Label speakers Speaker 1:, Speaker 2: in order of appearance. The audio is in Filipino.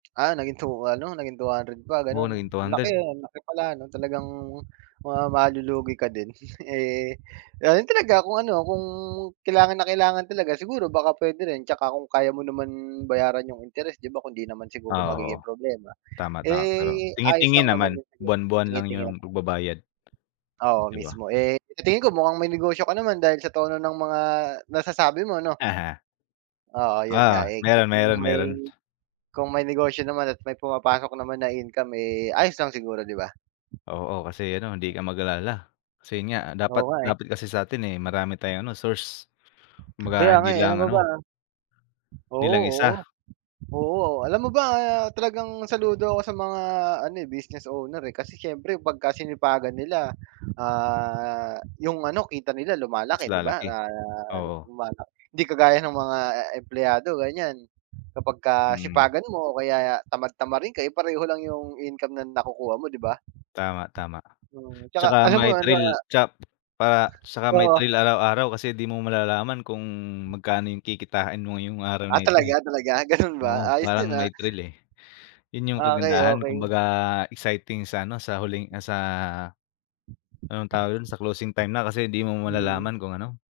Speaker 1: Ah, naging two ano naging 200 pa
Speaker 2: Oo
Speaker 1: ganun?
Speaker 2: naging
Speaker 1: Ang
Speaker 2: 200.
Speaker 1: laki ang laki pala ano talagang, mukhang malulugi ka din, eh, ayun talaga kung ano, kung kailangan na kailangan talaga siguro baka pwede rin tsaka kung kaya mo naman bayaran yung interest di ba kung hindi naman siguro magiging
Speaker 2: Oo.
Speaker 1: problema.
Speaker 2: Tama, tama pero
Speaker 1: Eh, ayos
Speaker 2: tingi-tingi
Speaker 1: lang naman
Speaker 2: naman
Speaker 1: yung
Speaker 2: buwan-buwan lang
Speaker 1: tingin-tingin.
Speaker 2: yung pagbabayad.
Speaker 1: Oo,
Speaker 2: Di ba?
Speaker 1: mismo eh, sa tingin ko mukhang may negosyo ka naman dahil sa tono ng mga nasasabi mo, no?
Speaker 2: Aha.
Speaker 1: Oo yun nga
Speaker 2: Oo,
Speaker 1: eh,
Speaker 2: meron,
Speaker 1: kung
Speaker 2: meron,
Speaker 1: may
Speaker 2: meron.
Speaker 1: kung may negosyo naman at may pumapasok naman na income eh, ayos lang siguro di ba?
Speaker 2: Oo, kasi ano hindi ka mag-alala, kasi yun nga,
Speaker 1: Oo
Speaker 2: dapat
Speaker 1: nga eh.
Speaker 2: dapat kasi sa atin eh, marami tayong ano, source, kumbaga
Speaker 1: Kaya
Speaker 2: hindi
Speaker 1: nga eh, alam
Speaker 2: lang
Speaker 1: mo ba
Speaker 2: ano hindi
Speaker 1: oo,
Speaker 2: lang isa.
Speaker 1: oo oo o alam mo ba talagang saludo ako sa mga ano eh, business owner eh, kasi siyempre pag sinipagan nila, ah, yung ano kita nila
Speaker 2: Mas
Speaker 1: lumalaki, di ba? Na
Speaker 2: lalaki, oo.
Speaker 1: lumalaki hindi kagaya ng mga empleyado ganyan. Kapagka
Speaker 2: Mm.
Speaker 1: sipagan mo o kaya tamad-tamarin ka eh pareho lang yung income na nakukuha mo, di ba?
Speaker 2: Tama, tama.
Speaker 1: Mm, tsaka
Speaker 2: Tsaka
Speaker 1: alam
Speaker 2: may
Speaker 1: mo ano
Speaker 2: thrill
Speaker 1: ah
Speaker 2: tsak pa tsaka may
Speaker 1: Oo.
Speaker 2: thrill araw-araw kasi di mo malalaman kung magkano yung kikitain mo ngayong araw na
Speaker 1: Ah,
Speaker 2: ito eh.
Speaker 1: talaga talaga ganun
Speaker 2: Oo,
Speaker 1: ba? Ayos
Speaker 2: parang
Speaker 1: din ah.
Speaker 2: may thrill eh. Yun yung
Speaker 1: Okey,
Speaker 2: kagandahan
Speaker 1: okey.
Speaker 2: kumbaga exciting sa ano, sa huling ah, sa, anong tawag yun sa closing time na kasi hindi mo
Speaker 1: Hmm.
Speaker 2: malalaman kung ano